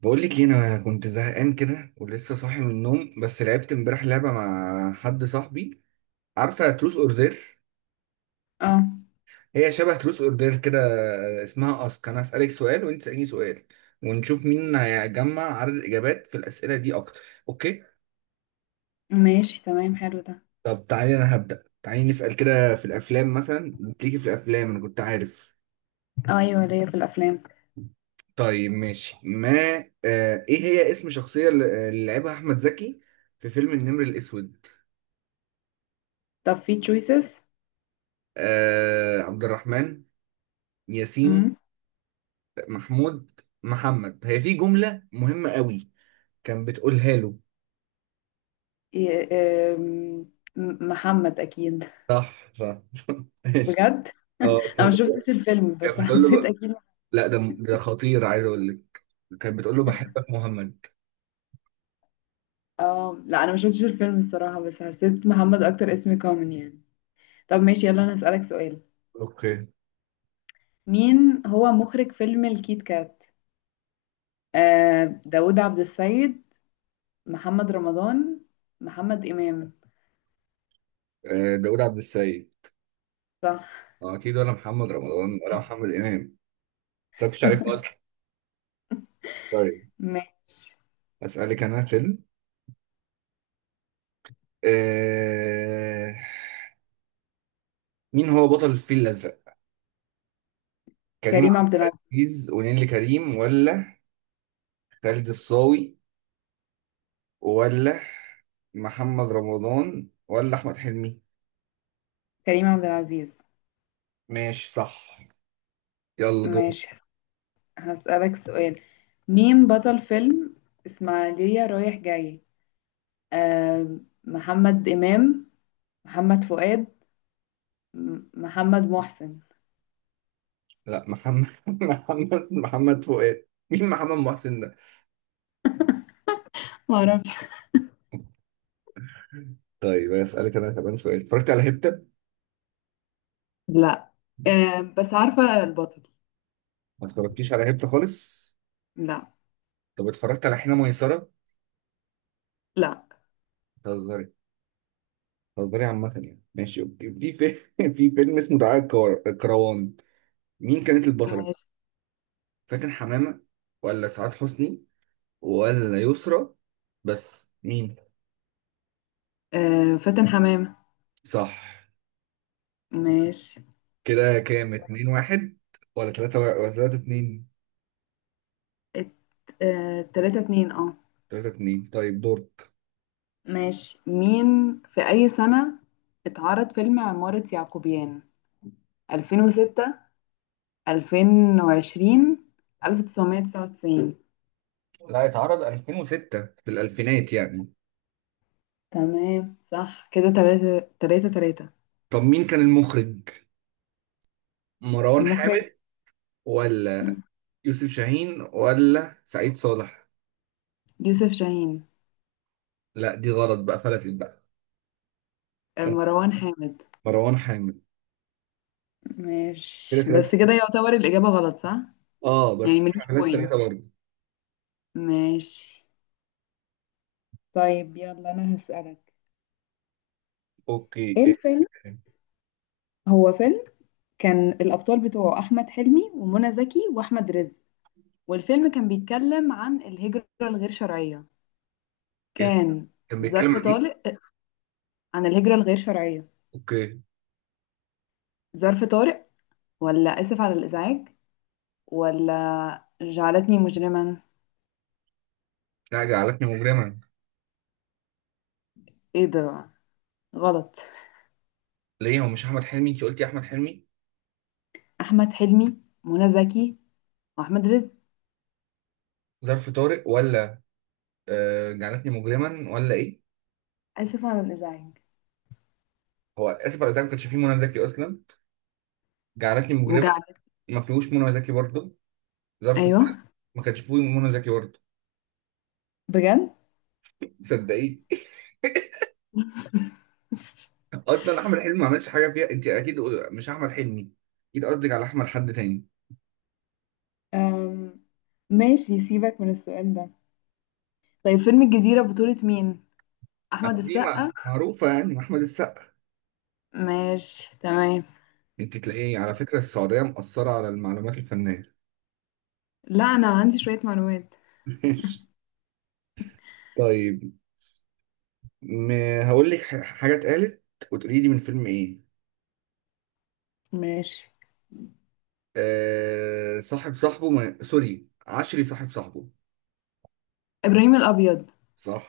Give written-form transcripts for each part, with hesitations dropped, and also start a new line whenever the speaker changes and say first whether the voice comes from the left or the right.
right: بقول لك إيه، انا كنت زهقان كده ولسه صاحي من النوم، بس لعبت امبارح لعبه مع حد صاحبي. عارفه تروس اوردر؟
left: اه.
right: هي شبه تروس اوردر كده. اسمها اسك، انا هسالك سؤال وانت تساليني سؤال. ونشوف مين هيجمع عدد الاجابات في الاسئله دي اكتر. اوكي.
left: ماشي، تمام، حلو ده.
right: طب تعالي، انا هبدا. تعالي نسال كده، في الافلام مثلا بتيجي في الافلام، انا كنت عارف.
left: اه ايوه ليا في الافلام.
right: طيب ماشي. ما. ايه هي اسم شخصيه اللي اللي لعبها احمد زكي في فيلم النمر الاسود؟
left: طب في تشويسز؟
right: عبد الرحمن ياسين، محمود محمد. هي في جملة مهمة قوي كان بتقولها له.
left: محمد اكيد.
right: صح صح. ماشي.
left: بجد،
right: اه،
left: انا ما
right: كان بتقول.
left: شفتش الفيلم بس
right: كان بتقول له
left: حسيت اكيد.
right: لا، ده ده خطير، عايز اقول لك. كان بتقول له بحبك مهمد.
left: اه لا، انا ما شفتش الفيلم الصراحه بس حسيت محمد اكتر اسم كومن يعني. طب ماشي، يلا انا هسألك سؤال.
right: اوكي.
left: مين هو مخرج فيلم الكيت كات؟ داوود عبد السيد، محمد رمضان، محمد امام.
right: داوود عبد السيد.
left: صح.
right: آه، اكيد، ولا محمد رمضان، ولا محمد امام. بس أنا كنتش عارف اصلا. طيب
left: ماشي.
right: اسالك انا فيلم. آه... مين هو بطل الفيل الازرق؟ كريم
left: كريم عبد
right: عبد
left: العزيز.
right: العزيز ونيلي كريم، ولا خالد الصاوي، ولا محمد رمضان، ولا احمد حلمي؟
left: كريم عبد العزيز.
right: ماشي صح. يلا دور.
left: ماشي. هسألك سؤال. مين بطل فيلم إسماعيلية رايح جاي؟ آه محمد إمام، محمد فؤاد، محمد محسن.
right: لا، محمد محمد محمد فؤاد. مين محمد محسن ده؟
left: ما اعرفش.
right: طيب اسالك انا كمان سؤال. اتفرجت على هبتة؟
left: لا. بس عارفة البطل.
right: ما اتفرجتيش على هبتة خالص؟
left: لا.
right: طب اتفرجت على حين ميسرة؟
left: لا.
right: بتهزري؟ بتهزري عامة يعني. ماشي اوكي. في في فيلم اسمه دعاء الكروان. مين كانت البطلة؟
left: ماشي.
right: فاتن حمامة، ولا سعاد حسني، ولا يسرا؟ بس مين؟
left: فاتن حمامة.
right: صح.
left: ماشي.
right: كده كام؟ 2-1، ولا تلاتة، ولا 3-2؟
left: ات- تلاتة اتنين اه.
right: 3-2. طيب دور.
left: ماشي. مين في أي سنة اتعرض فيلم عمارة يعقوبيان؟ 2006، 2020، 1999.
right: لا، اتعرض 2006 في الألفينات يعني.
left: تمام، صح كده، تلاتة تلاتة تلاتة.
right: طب مين كان المخرج؟ مروان
left: مخرج
right: حامد، ولا يوسف شاهين، ولا سعيد صالح؟
left: يوسف شاهين.
right: لا، دي غلط بقى، فلتت بقى. كان
left: مروان حامد.
right: مروان حامد. كده
left: ماشي،
right: تلاتة.
left: بس كده يعتبر الإجابة غلط صح؟
right: اه
left: يعني
right: بس
left: ماليش
right: احنا 3-3
left: بوينت.
right: برضه.
left: ماشي. طيب يلا أنا هسألك،
right: اوكي.
left: إيه الفيلم؟ هو فيلم كان الأبطال بتوعه أحمد حلمي ومنى زكي وأحمد رزق، والفيلم كان بيتكلم عن الهجرة الغير شرعية.
right: إيه-
left: كان
right: كان بيتكلم
left: ظرف
right: عن ايه؟
left: طارق. عن الهجرة الغير شرعية.
right: اوكي.
left: ظرف طارق، ولا آسف على الإزعاج، ولا جعلتني مجرما.
right: لا، جعلتني مجرما.
left: ايه ده، غلط؟
right: ليه؟ هو مش احمد حلمي؟ انت قلتي احمد حلمي.
left: احمد حلمي، منى زكي، واحمد رزق.
right: ظرف طارق، ولا جعلتني مجرما، ولا ايه؟
left: اسف على الازعاج.
right: هو اسف على الازعاج؟ ما كانش فيه منى زكي اصلا. جعلتني مجرما،
left: وجعل.
right: ما فيهوش منى زكي برضه. ظرف
left: ايوه.
right: طارق، ما كانش فيه منى زكي برضه.
left: بجد.
right: صدقيني. اصلا احمد حلمي ما عملش حاجه فيها، انت اكيد مش احمد حلمي، اكيد قصدك على احمد حد تاني.
left: أم... ماشي سيبك من السؤال ده. طيب، فيلم الجزيرة بطولة مين؟ احمد
right: دي
left: السقا.
right: معروفه يعني، احمد السقا.
left: ماشي، تمام.
right: انت تلاقيه على فكره السعوديه مقصره على المعلومات الفنيه.
left: لا انا عندي شوية معلومات.
right: ماشي. طيب ما هقول لك حاجه اتقالت، وتقولي لي من فيلم ايه.
left: ماشي.
right: أه، صاحب صاحبه ما... سوري، عشري صاحب صاحبه.
left: ابراهيم الابيض.
right: صح.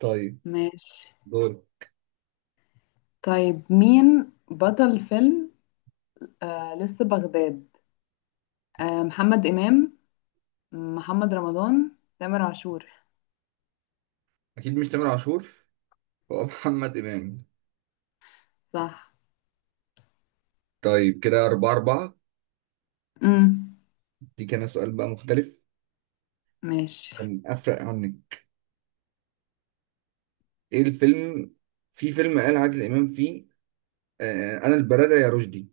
right: طيب
left: ماشي.
right: دور.
left: طيب مين بطل فيلم لسه بغداد؟ محمد امام، محمد رمضان، تامر عاشور.
right: اكيد مش تامر عاشور، هو محمد امام.
left: صح.
right: طيب كده 4-4.
left: امم
right: دي كان سؤال بقى مختلف،
left: ماشي.
right: كان أفرق عنك. إيه الفيلم؟ في فيلم قال عادل إمام فيه أنا البلدة يا رشدي.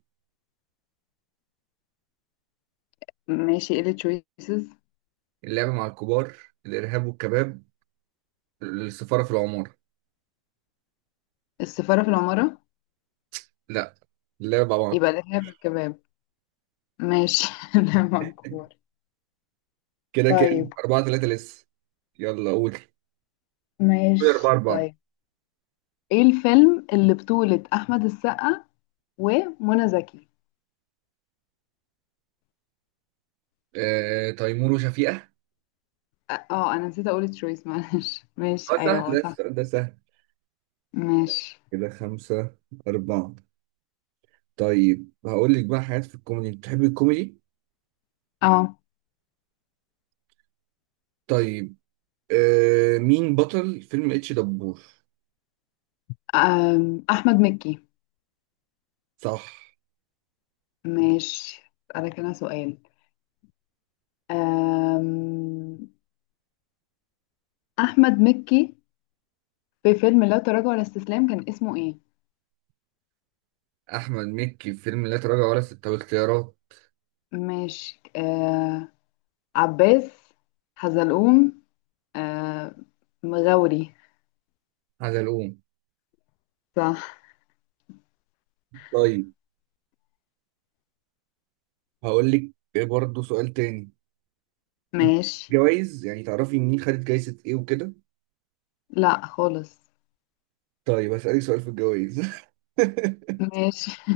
left: ماشي، ايه التشويسز؟
right: اللعبة مع الكبار، الإرهاب والكباب، السفارة في العمارة؟
left: السفارة في العمارة.
right: لا، اللعبة مع
left: يبقى
right: الكبار.
left: الإرهاب والكباب. ماشي لا مذكور.
right: كده كام؟
left: طيب.
right: 4-3 لسه. يلا قول. قول أربعة
left: ماشي
right: أربعة
left: طيب. ايه الفيلم اللي بطولة أحمد السقا ومنى زكي؟
right: تيمور وشفيقة.
left: اه انا نسيت اقول تشويس، معلش.
right: أه
left: ماشي، ايوه
right: سهل
left: هو
right: ده،
left: صح.
right: السؤال ده سهل.
left: ماشي.
right: كده 5-4. طيب هقول لك بقى حاجات في الكوميدي، بتحبي الكوميدي؟
left: اه.
right: طيب. مين بطل فيلم اتش دبور؟
left: احمد مكي.
right: صح.
left: ماشي. اسالك انا سؤال. أم، احمد مكي في فيلم لا تراجع ولا استسلام كان اسمه ايه؟
right: احمد مكي في فيلم لا تراجع ولا استسلام، اختيارات.
left: ماشي. عباس، حزلقوم، آه مغاوري.
right: حزلقوم.
left: صح.
right: طيب هقول لك برضه سؤال تاني. انت
left: ماشي.
right: جوائز يعني، تعرفي مين خدت جايزة ايه وكده؟
left: لا خالص.
right: طيب هسألك سؤال في الجوائز.
left: ماشي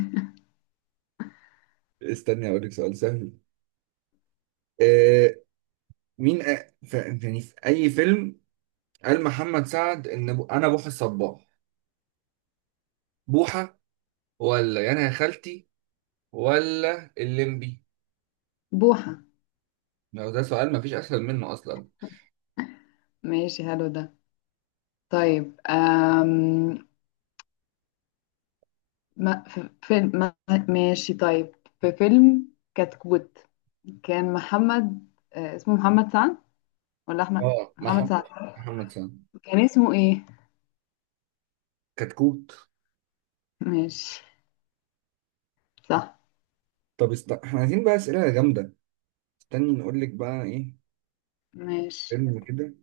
right: استني هقول لك سؤال سهل. آه، مين يعني في اي فيلم قال محمد سعد ان انا بوحة الصباح؟ بوحة، ولا يا انا يا خالتي، ولا الليمبي؟
left: بوحة.
right: لو ده سؤال مفيش اسهل منه اصلا.
left: ماشي، حلو ده. طيب آم، ما في فيلم ما. ماشي، طيب في فيلم كتكوت كان محمد اسمه محمد سعد ولا أحمد
right: اه
left: محمد
right: محمد،
left: سعد؟
right: محمد سامي.
left: كان اسمه ايه؟
right: كتكوت.
left: ماشي. صح.
right: طب احنا عايزين بقى اسئله جامده. استني نقول لك بقى ايه.
left: ماشي.
right: فيلم كده،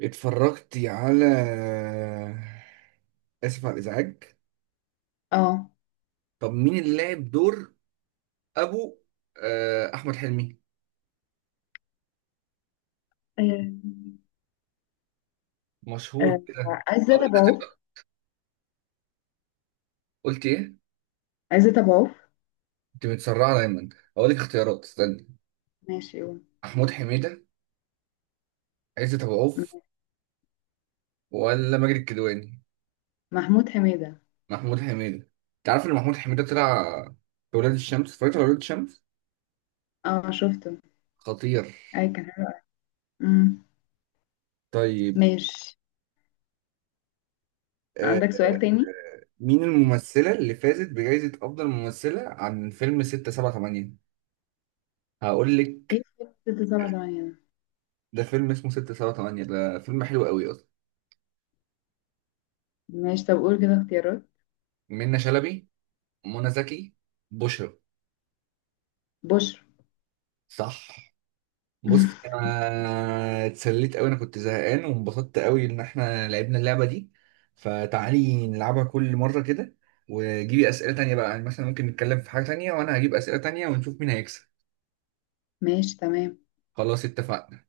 right: اتفرجتي على اسف على الازعاج؟
left: اه
right: طب مين اللي لعب دور ابو؟ احمد حلمي
left: آه،
right: مشهور كده.
left: عزت
right: هقول لك
left: أبو عوف.
right: اختيارات. قلت ايه؟
left: عزت أبو عوف.
right: انت متسرعه دايما. هقول لك اختيارات، استني.
left: ماشي قول.
right: محمود حميده، عزت ابو عوف،
left: م-
right: ولا ماجد الكدواني؟
left: محمود حميدة.
right: محمود حميده. انت عارف ان محمود حميده طلع في ولاد الشمس؟ اتفرجت على ولاد الشمس؟
left: اه شفته.
right: خطير.
left: اي كان حلو. أمم،
right: طيب.
left: ماشي.
right: آه،
left: عندك سؤال تاني؟
right: مين الممثلة اللي فازت بجائزة أفضل ممثلة عن فيلم 678؟ هقول
left: ايه
right: لك.
left: في ستة سبعة تمانية ده؟
right: ده فيلم اسمه 678، ده فيلم حلو قوي أصلا.
left: ماشي، طب قول كده اختيارات.
right: منة شلبي، منى زكي، بشرى؟
left: بشر.
right: صح. بص، أنا اتسليت قوي، أنا كنت زهقان وانبسطت قوي إن إحنا لعبنا اللعبة دي. فتعالي نلعبها كل مرة كده. وجيبي أسئلة تانية بقى، يعني مثلا ممكن نتكلم في حاجة تانية وأنا هجيب أسئلة تانية ونشوف مين هيكسب.
left: ماشي تمام.
right: خلاص، اتفقنا.